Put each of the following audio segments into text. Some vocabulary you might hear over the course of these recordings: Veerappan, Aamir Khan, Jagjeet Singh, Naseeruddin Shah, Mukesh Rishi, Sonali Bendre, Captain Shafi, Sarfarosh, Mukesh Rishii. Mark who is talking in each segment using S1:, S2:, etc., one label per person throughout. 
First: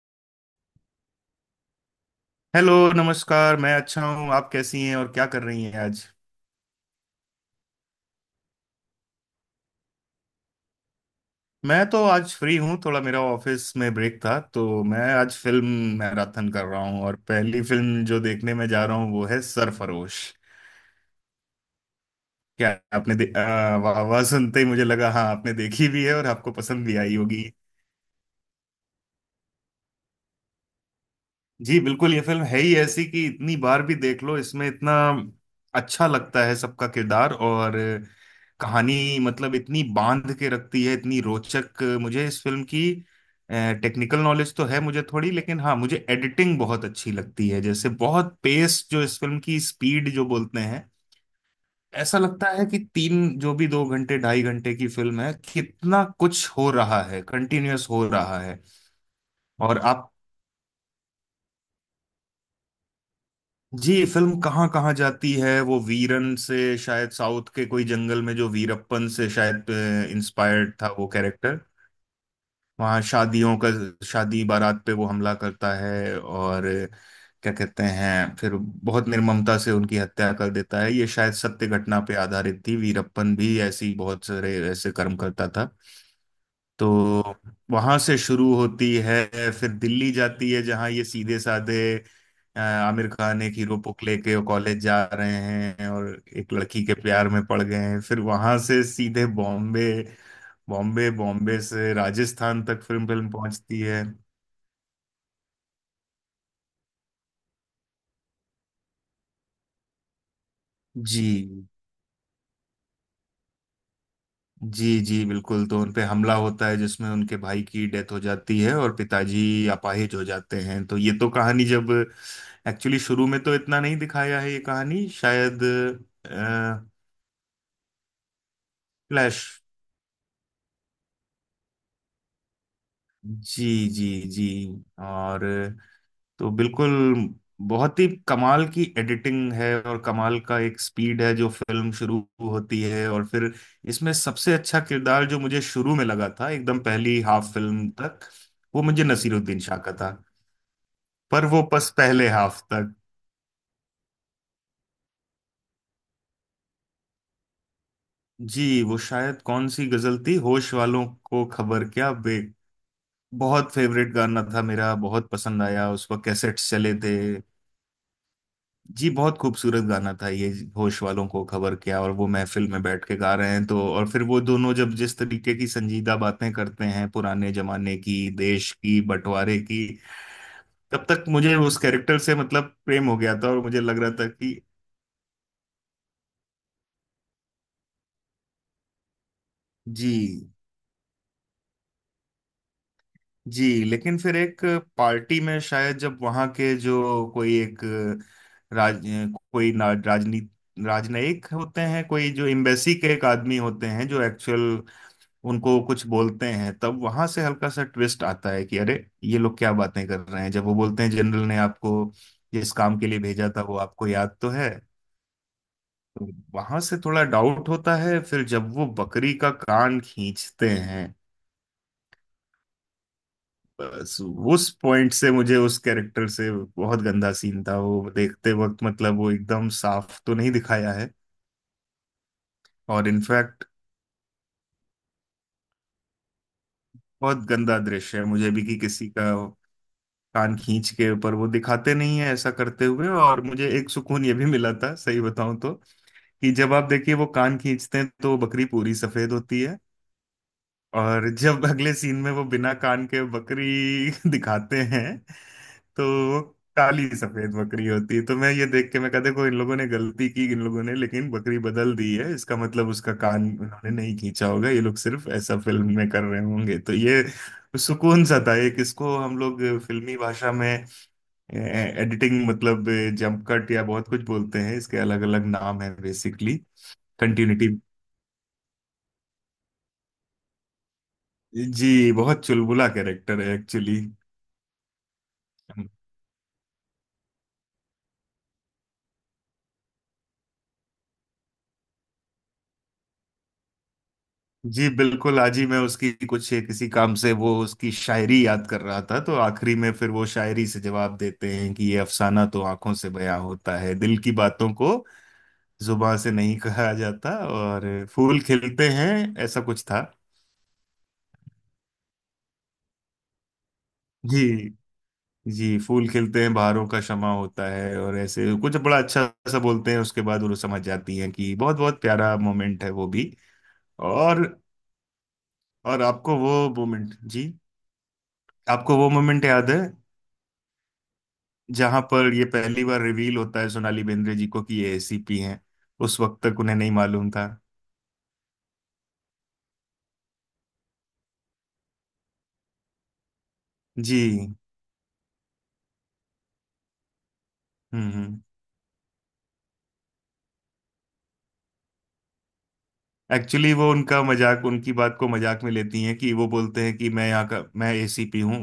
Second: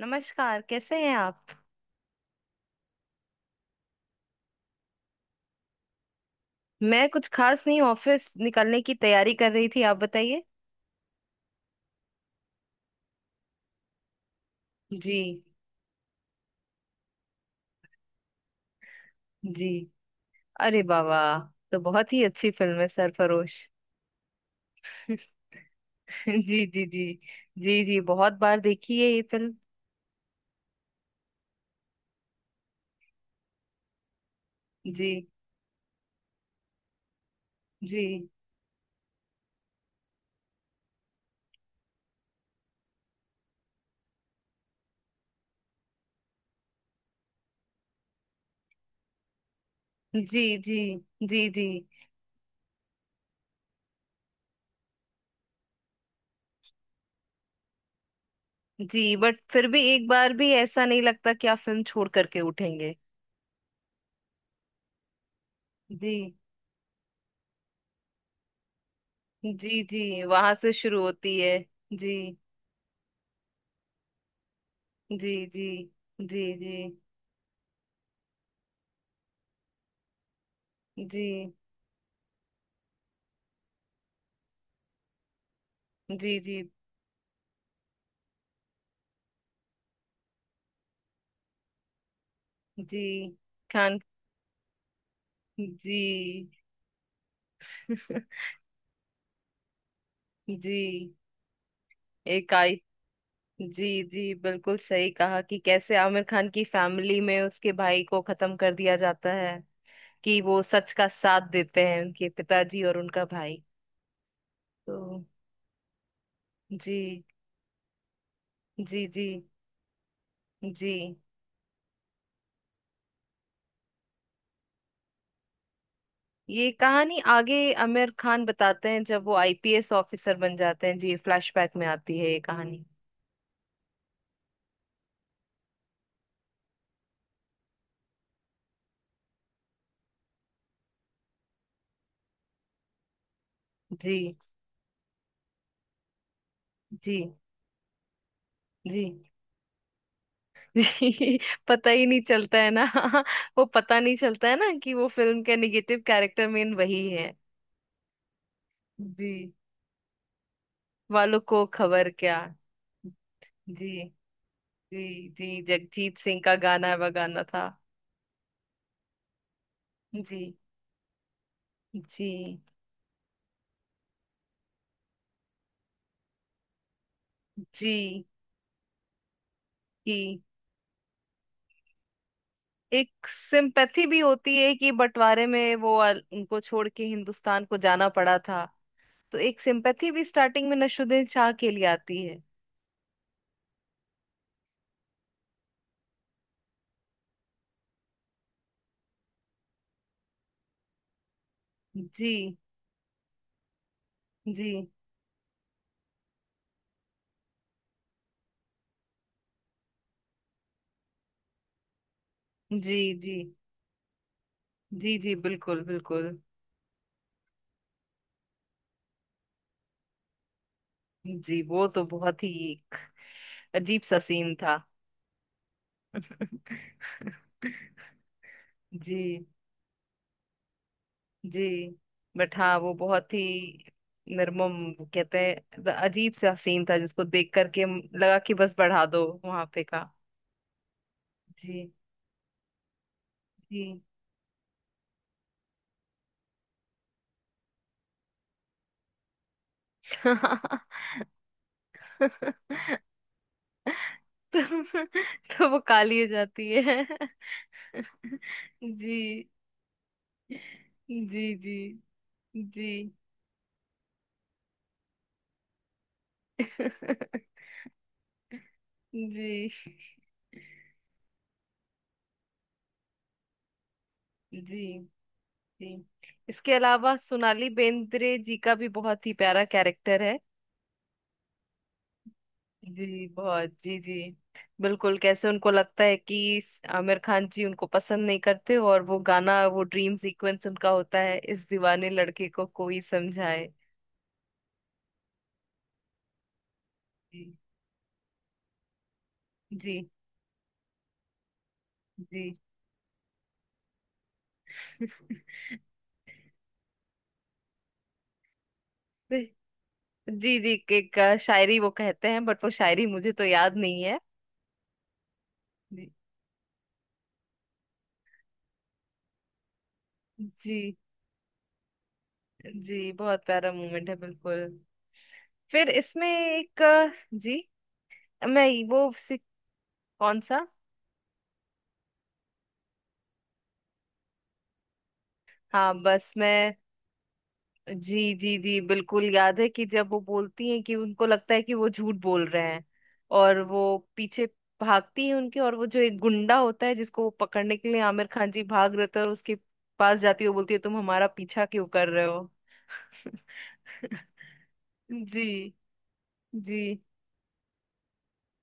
S1: नमस्कार, कैसे हैं आप।
S2: हेलो, नमस्कार। मैं अच्छा हूँ। आप कैसी हैं और क्या कर रही हैं आज?
S1: मैं कुछ खास नहीं, ऑफिस निकलने की तैयारी कर रही थी। आप बताइए।
S2: मैं तो आज फ्री हूँ, थोड़ा मेरा ऑफिस में ब्रेक था तो मैं
S1: जी।
S2: आज फिल्म मैराथन कर रहा हूँ और पहली फिल्म जो देखने में जा रहा हूँ वो है
S1: जी।
S2: सरफरोश।
S1: अरे बाबा। तो बहुत ही अच्छी
S2: क्या
S1: फिल्म है
S2: आपने
S1: सरफरोश।
S2: वाह वाह सुनते ही मुझे लगा हाँ आपने देखी भी है और
S1: जी।
S2: आपको
S1: जी।
S2: पसंद भी
S1: जी।
S2: आई होगी।
S1: जी। जी, बहुत बार देखी है ये फिल्म।
S2: जी बिल्कुल, ये फिल्म है ही ऐसी कि इतनी बार भी देख लो इसमें इतना
S1: जी।
S2: अच्छा लगता है सबका किरदार और
S1: जी।
S2: कहानी। मतलब इतनी बांध के रखती है, इतनी रोचक। मुझे इस फिल्म की टेक्निकल नॉलेज तो है मुझे थोड़ी, लेकिन हाँ, मुझे एडिटिंग बहुत अच्छी लगती है, जैसे बहुत पेस जो इस फिल्म की, स्पीड जो
S1: जी।
S2: बोलते
S1: जी।
S2: हैं।
S1: जी। जी।
S2: ऐसा लगता है कि तीन जो भी, 2 घंटे 2.5 घंटे की फिल्म है, कितना कुछ हो रहा है, कंटिन्यूअस हो रहा है।
S1: जी बट फिर
S2: और
S1: भी एक
S2: आप?
S1: बार भी ऐसा नहीं लगता कि आप फिल्म छोड़ करके उठेंगे।
S2: जी, फिल्म कहाँ कहाँ जाती है, वो
S1: जी।
S2: वीरन से शायद साउथ के कोई जंगल में, जो वीरप्पन से शायद
S1: जी। जी, वहां से
S2: इंस्पायर्ड था
S1: शुरू
S2: वो
S1: होती है।
S2: कैरेक्टर।
S1: जी।
S2: वहाँ शादियों का, शादी बारात पे वो
S1: जी।
S2: हमला
S1: जी।
S2: करता है
S1: जी।
S2: और
S1: जी।
S2: क्या कहते हैं, फिर बहुत निर्ममता से उनकी हत्या कर देता है।
S1: जी।
S2: ये
S1: जी।
S2: शायद सत्य घटना पे आधारित थी, वीरप्पन भी ऐसी बहुत सारे ऐसे कर्म करता था।
S1: जी। जी।
S2: तो वहां से शुरू होती है, फिर दिल्ली जाती है जहां ये सीधे साधे
S1: जी।
S2: आमिर खान एक हीरो को
S1: खान।
S2: लेके कॉलेज जा रहे हैं और
S1: जी।
S2: एक लड़की के प्यार में पड़ गए हैं। फिर वहां से सीधे बॉम्बे, बॉम्बे
S1: जी।
S2: बॉम्बे से राजस्थान
S1: इकाई।
S2: तक फिल्म फिल्म पहुंचती
S1: जी।
S2: है।
S1: जी, बिल्कुल सही कहा कि कैसे आमिर खान की फैमिली में उसके भाई को खत्म कर दिया जाता है कि वो सच का
S2: जी
S1: साथ देते हैं, उनके पिताजी और उनका भाई।
S2: जी
S1: तो।
S2: जी बिल्कुल, तो उन पे हमला होता है जिसमें
S1: जी।
S2: उनके भाई की डेथ हो जाती है और
S1: जी। जी।
S2: पिताजी अपाहिज हो जाते हैं। तो ये
S1: जी,
S2: तो कहानी जब एक्चुअली शुरू में तो इतना नहीं दिखाया है, ये कहानी शायद
S1: ये
S2: अ,
S1: कहानी आगे आमिर खान बताते हैं जब वो
S2: फ्लैश।
S1: आईपीएस ऑफिसर बन जाते हैं। जी, फ्लैशबैक में आती है ये कहानी।
S2: जी जी जी। और तो बिल्कुल बहुत ही कमाल की एडिटिंग है और कमाल का एक स्पीड है जो फिल्म शुरू होती है, और फिर इसमें
S1: जी।
S2: सबसे अच्छा किरदार जो मुझे शुरू में लगा था एकदम
S1: जी।
S2: पहली हाफ फिल्म तक, वो
S1: जी।
S2: मुझे नसीरुद्दीन शाह का था।
S1: जी,
S2: पर वो
S1: पता
S2: पस
S1: ही नहीं
S2: पहले
S1: चलता
S2: हाफ
S1: है ना।
S2: तक।
S1: वो पता नहीं चलता है ना कि वो फिल्म का निगेटिव कैरेक्टर मेन वही है।
S2: जी वो
S1: जी,
S2: शायद कौन सी गजल थी, होश वालों
S1: वालों
S2: को
S1: को
S2: खबर
S1: खबर
S2: क्या
S1: क्या।
S2: बे, बहुत
S1: जी।
S2: फेवरेट गाना था मेरा,
S1: जी।
S2: बहुत
S1: जी
S2: पसंद आया, उस
S1: जगजीत
S2: पर
S1: सिंह का
S2: कैसेट्स चले
S1: गाना
S2: थे।
S1: बगाना था।
S2: जी बहुत खूबसूरत गाना था ये,
S1: जी।
S2: होश वालों को खबर क्या, और वो
S1: जी।
S2: महफिल में बैठ के गा रहे हैं तो, और फिर वो दोनों जब जिस तरीके की संजीदा बातें करते हैं पुराने जमाने की,
S1: जी
S2: देश की, बंटवारे की,
S1: कि
S2: तब तक मुझे उस कैरेक्टर से मतलब प्रेम हो
S1: एक
S2: गया था और मुझे लग
S1: सिंपैथी
S2: रहा
S1: भी
S2: था
S1: होती
S2: कि
S1: है कि बंटवारे में वो उनको छोड़ के हिंदुस्तान को जाना पड़ा था। तो एक सिंपैथी भी
S2: जी
S1: स्टार्टिंग में नसरुद्दीन शाह के लिए आती है।
S2: जी। लेकिन फिर एक पार्टी में शायद जब वहां के जो कोई एक राज कोई ना- राजनी राजनयिक होते हैं,
S1: जी।
S2: कोई जो एम्बेसी के एक आदमी होते हैं, जो एक्चुअल
S1: जी।
S2: उनको कुछ बोलते हैं, तब वहां से हल्का सा ट्विस्ट आता है कि अरे ये लोग क्या बातें कर रहे हैं, जब वो बोलते हैं जनरल ने आपको जिस
S1: जी।
S2: काम के लिए
S1: जी।
S2: भेजा था वो आपको याद तो है।
S1: जी। जी, बिल्कुल
S2: तो
S1: बिल्कुल।
S2: वहां से थोड़ा डाउट होता है, फिर जब वो बकरी का कान खींचते हैं,
S1: जी, वो तो बहुत ही एक अजीब
S2: बस
S1: सा सीन
S2: उस
S1: था।
S2: पॉइंट से मुझे उस कैरेक्टर से, बहुत गंदा सीन था वो, देखते वक्त मतलब वो
S1: जी।
S2: एकदम साफ तो नहीं दिखाया है,
S1: जी बट हाँ वो
S2: और
S1: बहुत ही
S2: इनफैक्ट
S1: निर्मम कहते हैं, अजीब सा सीन था जिसको
S2: बहुत
S1: देख
S2: गंदा
S1: करके
S2: दृश्य है
S1: लगा
S2: मुझे
S1: कि
S2: भी,
S1: बस
S2: कि
S1: बढ़ा
S2: किसी
S1: दो
S2: का
S1: वहां पे का।
S2: कान खींच के, पर वो
S1: जी।
S2: दिखाते नहीं है ऐसा करते हुए। और मुझे एक
S1: जी।
S2: सुकून ये भी मिला था सही बताऊं तो, कि जब आप देखिए वो कान खींचते हैं तो बकरी पूरी सफेद होती है, और जब अगले सीन में वो बिना
S1: तो,
S2: कान के बकरी दिखाते हैं
S1: तो वो काली हो
S2: तो
S1: जाती है।
S2: काली सफेद बकरी होती है। तो मैं ये देख के मैं कहा देखो
S1: जी।
S2: इन लोगों ने गलती की, इन लोगों ने
S1: जी।
S2: लेकिन
S1: जी।
S2: बकरी
S1: जी।
S2: बदल दी है, इसका मतलब उसका कान उन्होंने नहीं खींचा होगा, ये लोग सिर्फ ऐसा फिल्म में कर रहे होंगे। तो ये सुकून सा था एक, इसको हम लोग
S1: जी।
S2: फिल्मी भाषा में एडिटिंग मतलब जंप कट या बहुत कुछ बोलते हैं, इसके
S1: जी।
S2: अलग अलग नाम है,
S1: जी,
S2: बेसिकली
S1: इसके अलावा सोनाली
S2: कंटिन्यूटी।
S1: बेंद्रे जी का भी बहुत ही प्यारा कैरेक्टर है।
S2: जी बहुत चुलबुला
S1: जी
S2: कैरेक्टर है
S1: बहुत। जी।
S2: एक्चुअली।
S1: जी, बिल्कुल कैसे उनको लगता है कि आमिर खान जी उनको पसंद नहीं करते, और वो गाना, वो ड्रीम सीक्वेंस उनका होता है, इस दीवाने लड़के को कोई समझाए।
S2: जी बिल्कुल, आज ही मैं उसकी कुछ किसी काम से
S1: जी।
S2: वो उसकी शायरी याद कर रहा था, तो आखिरी में
S1: जी।
S2: फिर वो शायरी से जवाब देते हैं कि ये अफसाना
S1: जी।
S2: तो आंखों से बयां होता है, दिल की बातों को जुबां से नहीं कहा जाता, और फूल खिलते हैं, ऐसा कुछ था।
S1: जी। जी एक शायरी वो कहते हैं बट वो शायरी मुझे तो याद नहीं है।
S2: जी जी, फूल
S1: जी।
S2: खिलते हैं बहारों का शमा होता है और ऐसे कुछ बड़ा अच्छा सा बोलते हैं, उसके बाद वो
S1: जी।
S2: समझ जाती हैं कि, बहुत बहुत प्यारा मोमेंट है वो
S1: जी,
S2: भी।
S1: बहुत प्यारा मोमेंट है
S2: और
S1: बिल्कुल। फिर
S2: और
S1: इसमें
S2: आपको वो
S1: एक
S2: मोमेंट, जी,
S1: जी। मैं
S2: आपको वो
S1: वो सी-
S2: मोमेंट याद है
S1: कौन सा।
S2: जहां पर ये पहली बार रिवील होता है सोनाली बेंद्रे जी को कि ये एसीपी हैं,
S1: हाँ
S2: उस
S1: बस
S2: वक्त तक
S1: मैं।
S2: उन्हें नहीं मालूम था।
S1: जी। जी। जी, बिल्कुल याद है कि जब वो बोलती हैं कि उनको लगता है कि वो झूठ बोल रहे हैं, और वो पीछे
S2: जी,
S1: भागती है उनके, और वो जो एक गुंडा होता है जिसको वो पकड़ने के लिए आमिर
S2: हम्म,
S1: खान जी भाग रहे थे, और उसके पास जाती है, वो बोलती है तुम हमारा पीछा क्यों कर रहे हो।
S2: एक्चुअली वो उनका मजाक, उनकी बात को
S1: जी।
S2: मजाक में लेती हैं, कि वो
S1: जी।
S2: बोलते हैं कि मैं यहाँ का, मैं एसीपी हूँ,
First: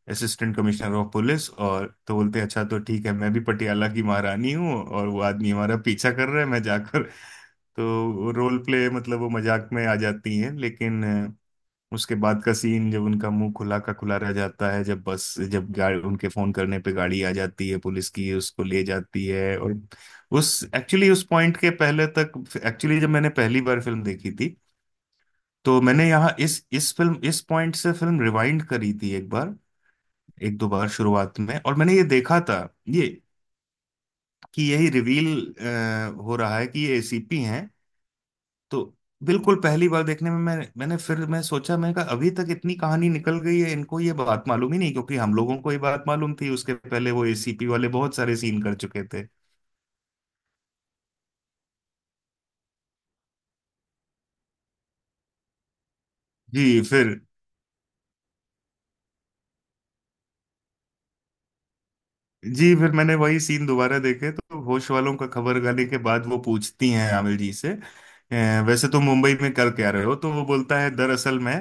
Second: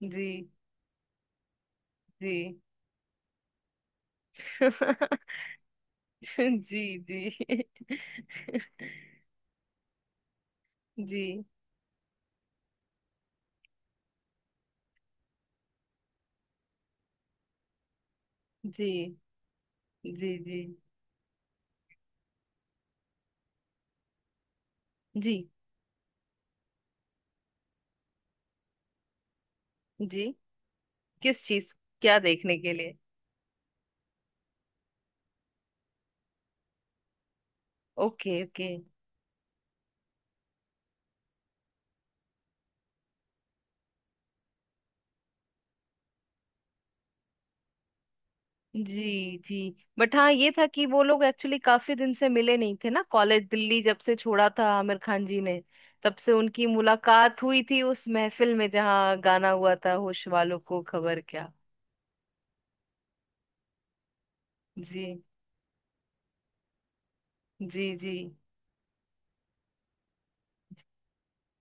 S1: जी।
S2: असिस्टेंट कमिश्नर ऑफ पुलिस, और तो बोलते हैं
S1: जी।
S2: अच्छा तो ठीक है, मैं भी पटियाला की महारानी हूँ और वो आदमी हमारा पीछा कर रहा है मैं
S1: जी।
S2: जाकर
S1: जी।
S2: तो रोल प्ले, मतलब वो मजाक में आ जाती हैं, लेकिन
S1: जी।
S2: उसके बाद का सीन जब उनका मुंह खुला का खुला रह जाता है, जब बस जब गाड़ी उनके फोन करने पे गाड़ी आ जाती है पुलिस की, उसको ले
S1: जी।
S2: जाती है, और
S1: जी।
S2: उस
S1: जी।
S2: एक्चुअली उस पॉइंट के पहले तक एक्चुअली, जब मैंने पहली बार फिल्म देखी थी
S1: जी।
S2: तो मैंने यहाँ इस फिल्म इस पॉइंट से फिल्म रिवाइंड करी थी एक बार,
S1: जी।
S2: एक दो बार शुरुआत
S1: किस
S2: में,
S1: चीज,
S2: और मैंने ये
S1: क्या
S2: देखा
S1: देखने
S2: था
S1: के लिए।
S2: ये, कि यही रिवील हो रहा है कि ये एसीपी हैं।
S1: Okay okay.
S2: तो बिल्कुल पहली बार देखने में मैंने फिर मैं सोचा, मैं कहा अभी तक इतनी कहानी निकल गई है, इनको ये बात मालूम ही नहीं, क्योंकि हम लोगों को ये बात मालूम थी, उसके पहले वो एसीपी वाले बहुत सारे सीन कर चुके थे।
S1: जी। जी बट हाँ ये था कि वो लोग एक्चुअली काफी दिन से मिले नहीं थे ना, कॉलेज दिल्ली जब से छोड़ा था आमिर खान जी ने, तब से उनकी
S2: जी फिर,
S1: मुलाकात हुई थी उस महफिल में जहाँ गाना हुआ था होश वालों को खबर क्या।
S2: जी फिर मैंने वही सीन दोबारा देखे तो होश
S1: जी।
S2: वालों का खबर गाली के बाद वो पूछती हैं आमिर जी से,
S1: जी। जी।
S2: " वैसे तो मुंबई में कर क्या रहे हो? तो वो बोलता है दरअसल मैं,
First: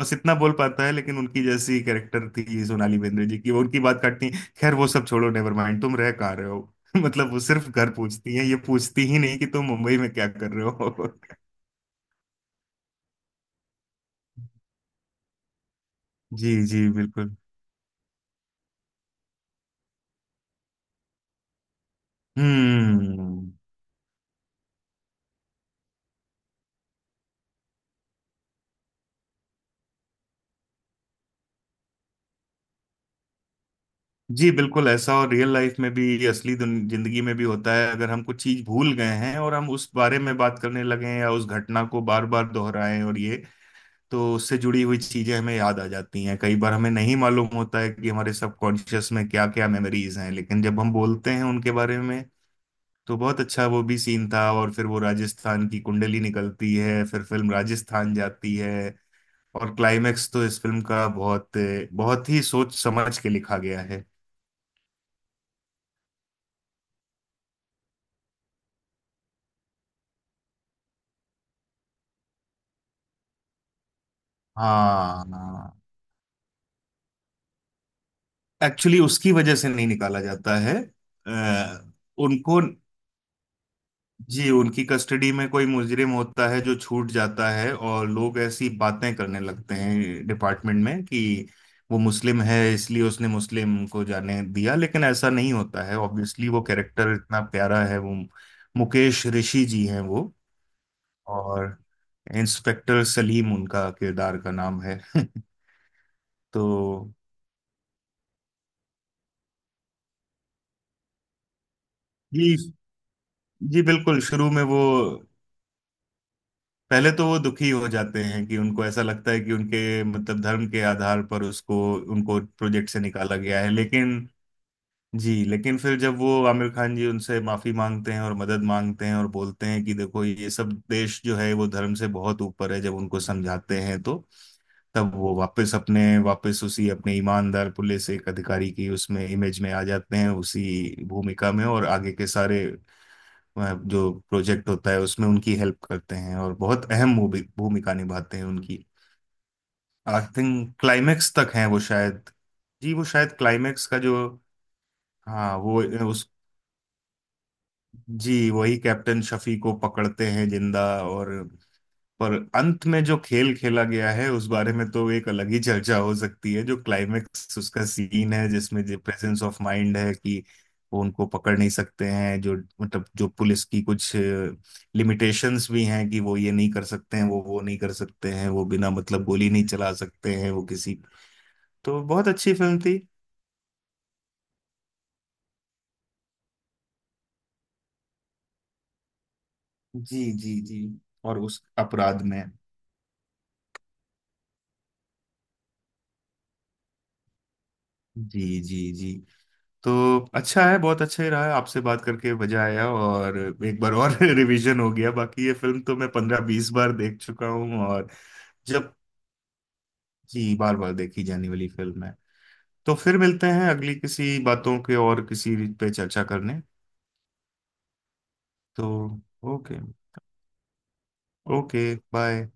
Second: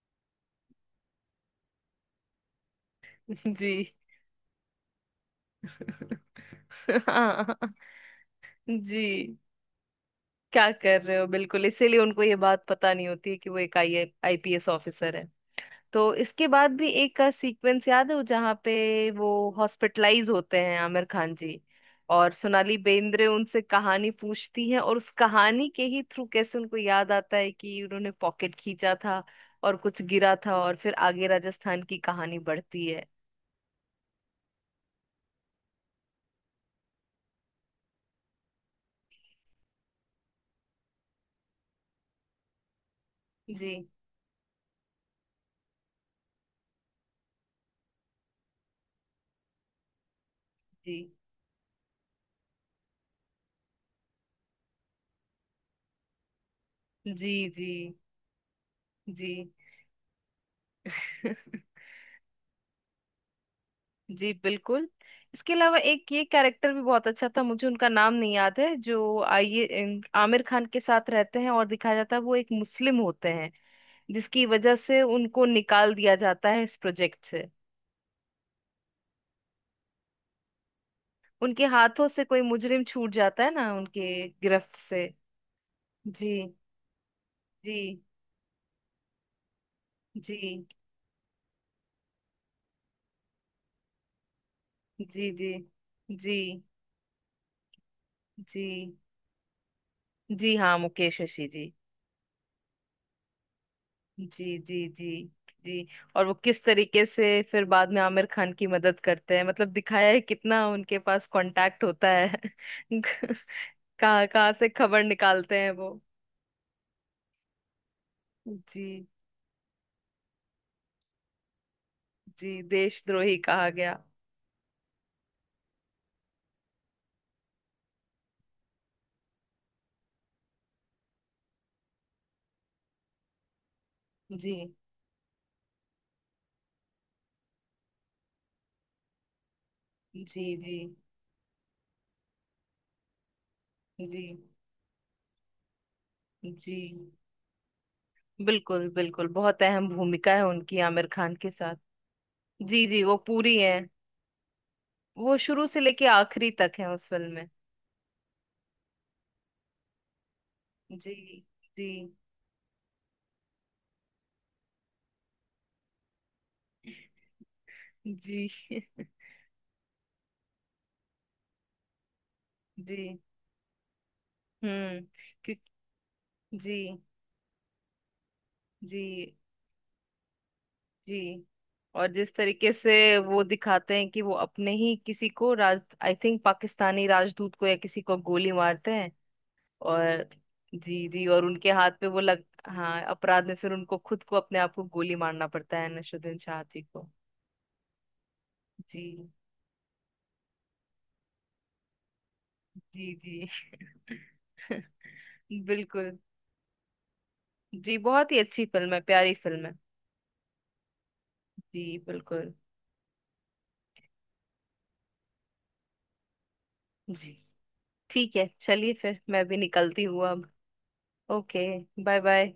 S2: बस इतना बोल पाता है, लेकिन उनकी जैसी कैरेक्टर थी सोनाली बेंद्रे जी की, वो
S1: जी।
S2: उनकी बात काटती हैं, खैर वो सब छोड़ो, नेवर माइंड, तुम रह कहाँ रहे हो? मतलब वो
S1: हाँ।
S2: सिर्फ घर पूछती हैं, ये पूछती ही
S1: जी,
S2: नहीं कि तुम मुंबई में क्या कर रहे
S1: क्या कर
S2: हो।
S1: रहे हो, बिल्कुल इसीलिए उनको ये बात पता नहीं होती कि वो एक आई आईपीएस ऑफिसर है। तो इसके
S2: जी
S1: बाद भी
S2: जी
S1: एक का
S2: बिल्कुल।
S1: सीक्वेंस याद है वो जहाँ पे वो हॉस्पिटलाइज होते हैं आमिर खान जी, और सोनाली बेंद्रे
S2: हम्म।
S1: उनसे कहानी पूछती है, और उस कहानी के ही थ्रू कैसे उनको याद आता है कि उन्होंने पॉकेट खींचा था और कुछ गिरा था, और फिर आगे राजस्थान की कहानी बढ़ती है।
S2: जी बिल्कुल ऐसा, और रियल लाइफ में भी असली जिंदगी में भी होता है, अगर हम कुछ चीज भूल गए हैं और हम उस बारे में बात करने लगे हैं या उस घटना को बार बार दोहराएं, और ये,
S1: जी।
S2: तो उससे जुड़ी हुई चीजें हमें याद आ जाती हैं। कई बार हमें नहीं मालूम होता है कि हमारे सबकॉन्शियस में क्या क्या मेमोरीज हैं, लेकिन जब हम
S1: जी।
S2: बोलते हैं उनके बारे में तो, बहुत अच्छा वो भी सीन था। और फिर वो राजस्थान की कुंडली निकलती है, फिर
S1: जी।
S2: फिल्म
S1: जी।
S2: राजस्थान जाती है,
S1: जी।
S2: और क्लाइमेक्स तो इस फिल्म का बहुत बहुत ही सोच समझ के लिखा गया।
S1: जी बिल्कुल। इसके अलावा एक ये कैरेक्टर भी बहुत अच्छा था, मुझे उनका नाम नहीं याद है, जो आमिर खान के साथ रहते हैं, और दिखाया जाता है वो एक मुस्लिम होते हैं, जिसकी वजह से
S2: हाँ
S1: उनको निकाल दिया जाता है इस प्रोजेक्ट से।
S2: एक्चुअली उसकी वजह से नहीं निकाला जाता है,
S1: उनके
S2: अ,
S1: हाथों से कोई
S2: उनको,
S1: मुजरिम छूट जाता है ना, उनके
S2: जी,
S1: गिरफ्त
S2: उनकी
S1: से।
S2: कस्टडी में कोई मुजरिम
S1: जी।
S2: होता है जो छूट जाता है,
S1: जी।
S2: और लोग ऐसी बातें करने लगते हैं
S1: जी।
S2: डिपार्टमेंट में कि वो मुस्लिम है इसलिए उसने मुस्लिम को जाने दिया, लेकिन
S1: जी।
S2: ऐसा नहीं
S1: जी।
S2: होता है
S1: जी।
S2: ऑब्वियसली। वो कैरेक्टर इतना प्यारा है, वो
S1: जी।
S2: मुकेश ऋषि जी हैं वो,
S1: जी हाँ मुकेश ऋषि जी।
S2: और इंस्पेक्टर सलीम उनका किरदार का
S1: जी।
S2: नाम
S1: जी।
S2: है।
S1: जी। जी। और वो किस
S2: तो
S1: तरीके से फिर बाद में आमिर खान की मदद करते हैं, मतलब दिखाया है कितना उनके पास कांटेक्ट होता है।
S2: जी जी बिल्कुल,
S1: कहाँ
S2: शुरू
S1: कहाँ
S2: में
S1: से
S2: वो
S1: खबर निकालते हैं वो।
S2: पहले तो वो दुखी हो जाते हैं कि उनको
S1: जी।
S2: ऐसा लगता है कि उनके मतलब धर्म के आधार पर उसको, उनको
S1: जी,
S2: प्रोजेक्ट से
S1: देशद्रोही
S2: निकाला गया
S1: कहा
S2: है,
S1: गया।
S2: लेकिन जी, लेकिन फिर जब वो आमिर खान जी उनसे माफी मांगते हैं और मदद मांगते हैं और बोलते हैं कि देखो ये सब, देश जो है वो धर्म से बहुत ऊपर है, जब उनको समझाते हैं तो
S1: जी।
S2: तब वो वापस अपने, वापस उसी अपने ईमानदार पुलिस एक अधिकारी की उसमें इमेज में आ जाते
S1: जी।
S2: हैं,
S1: जी।
S2: उसी भूमिका में। और आगे के सारे, वह जो
S1: जी।
S2: प्रोजेक्ट होता है उसमें उनकी हेल्प करते हैं और
S1: जी,
S2: बहुत अहम भूमिका निभाते हैं उनकी।
S1: बिल्कुल बिल्कुल बहुत अहम
S2: आई
S1: भूमिका है
S2: थिंक
S1: उनकी आमिर
S2: क्लाइमेक्स
S1: खान के
S2: तक हैं
S1: साथ।
S2: वो शायद।
S1: जी।
S2: जी
S1: जी
S2: वो
S1: वो
S2: शायद
S1: पूरी है।
S2: क्लाइमेक्स का जो,
S1: वो
S2: हाँ
S1: शुरू से
S2: वो
S1: लेके
S2: उस,
S1: आखिरी तक है उस फिल्म में।
S2: जी वही कैप्टन शफी को पकड़ते हैं जिंदा,
S1: जी।
S2: और
S1: जी।
S2: पर अंत में जो खेल खेला गया है उस बारे में तो एक अलग ही चर्चा हो सकती है, जो क्लाइमेक्स उसका सीन
S1: जी।
S2: है जिसमें जो प्रेजेंस ऑफ माइंड है कि वो उनको पकड़ नहीं सकते हैं, जो मतलब
S1: जी।
S2: जो पुलिस की कुछ
S1: हम्म। क्यों-
S2: लिमिटेशंस भी हैं कि वो ये नहीं
S1: जी।
S2: कर सकते हैं, वो नहीं कर सकते हैं, वो बिना मतलब
S1: जी।
S2: गोली नहीं चला सकते हैं वो किसी।
S1: जी,
S2: तो
S1: और
S2: बहुत
S1: जिस
S2: अच्छी
S1: तरीके
S2: फिल्म
S1: से
S2: थी।
S1: वो दिखाते हैं कि वो अपने ही किसी को राज, आई थिंक पाकिस्तानी राजदूत को या किसी को गोली मारते हैं।
S2: जी
S1: और
S2: जी जी,
S1: जी। जी,
S2: और
S1: और
S2: उस
S1: उनके हाथ पे वो
S2: अपराध में,
S1: लग हाँ, अपराध में फिर उनको खुद को अपने आप को गोली मारना पड़ता है नसरुद्दीन शाह जी को।
S2: जी जी जी।
S1: जी।
S2: तो अच्छा है, बहुत अच्छा ही रहा है आपसे बात करके, मजा आया,
S1: जी।
S2: और
S1: जी।
S2: एक बार और रिवीजन हो गया, बाकी ये फिल्म तो मैं
S1: बिल्कुल।
S2: 15-20 बार देख चुका हूँ,
S1: जी
S2: और
S1: बहुत ही अच्छी फिल्म
S2: जब,
S1: है, प्यारी फिल्म है।
S2: जी बार बार देखी जाने वाली
S1: जी
S2: फिल्म है।
S1: बिल्कुल।
S2: तो फिर मिलते हैं अगली किसी बातों के और किसी पे चर्चा करने।
S1: जी, ठीक है
S2: तो
S1: चलिए फिर मैं भी
S2: ओके,
S1: निकलती हूँ अब। Okay.
S2: Okay
S1: bye
S2: bye.
S1: Bye.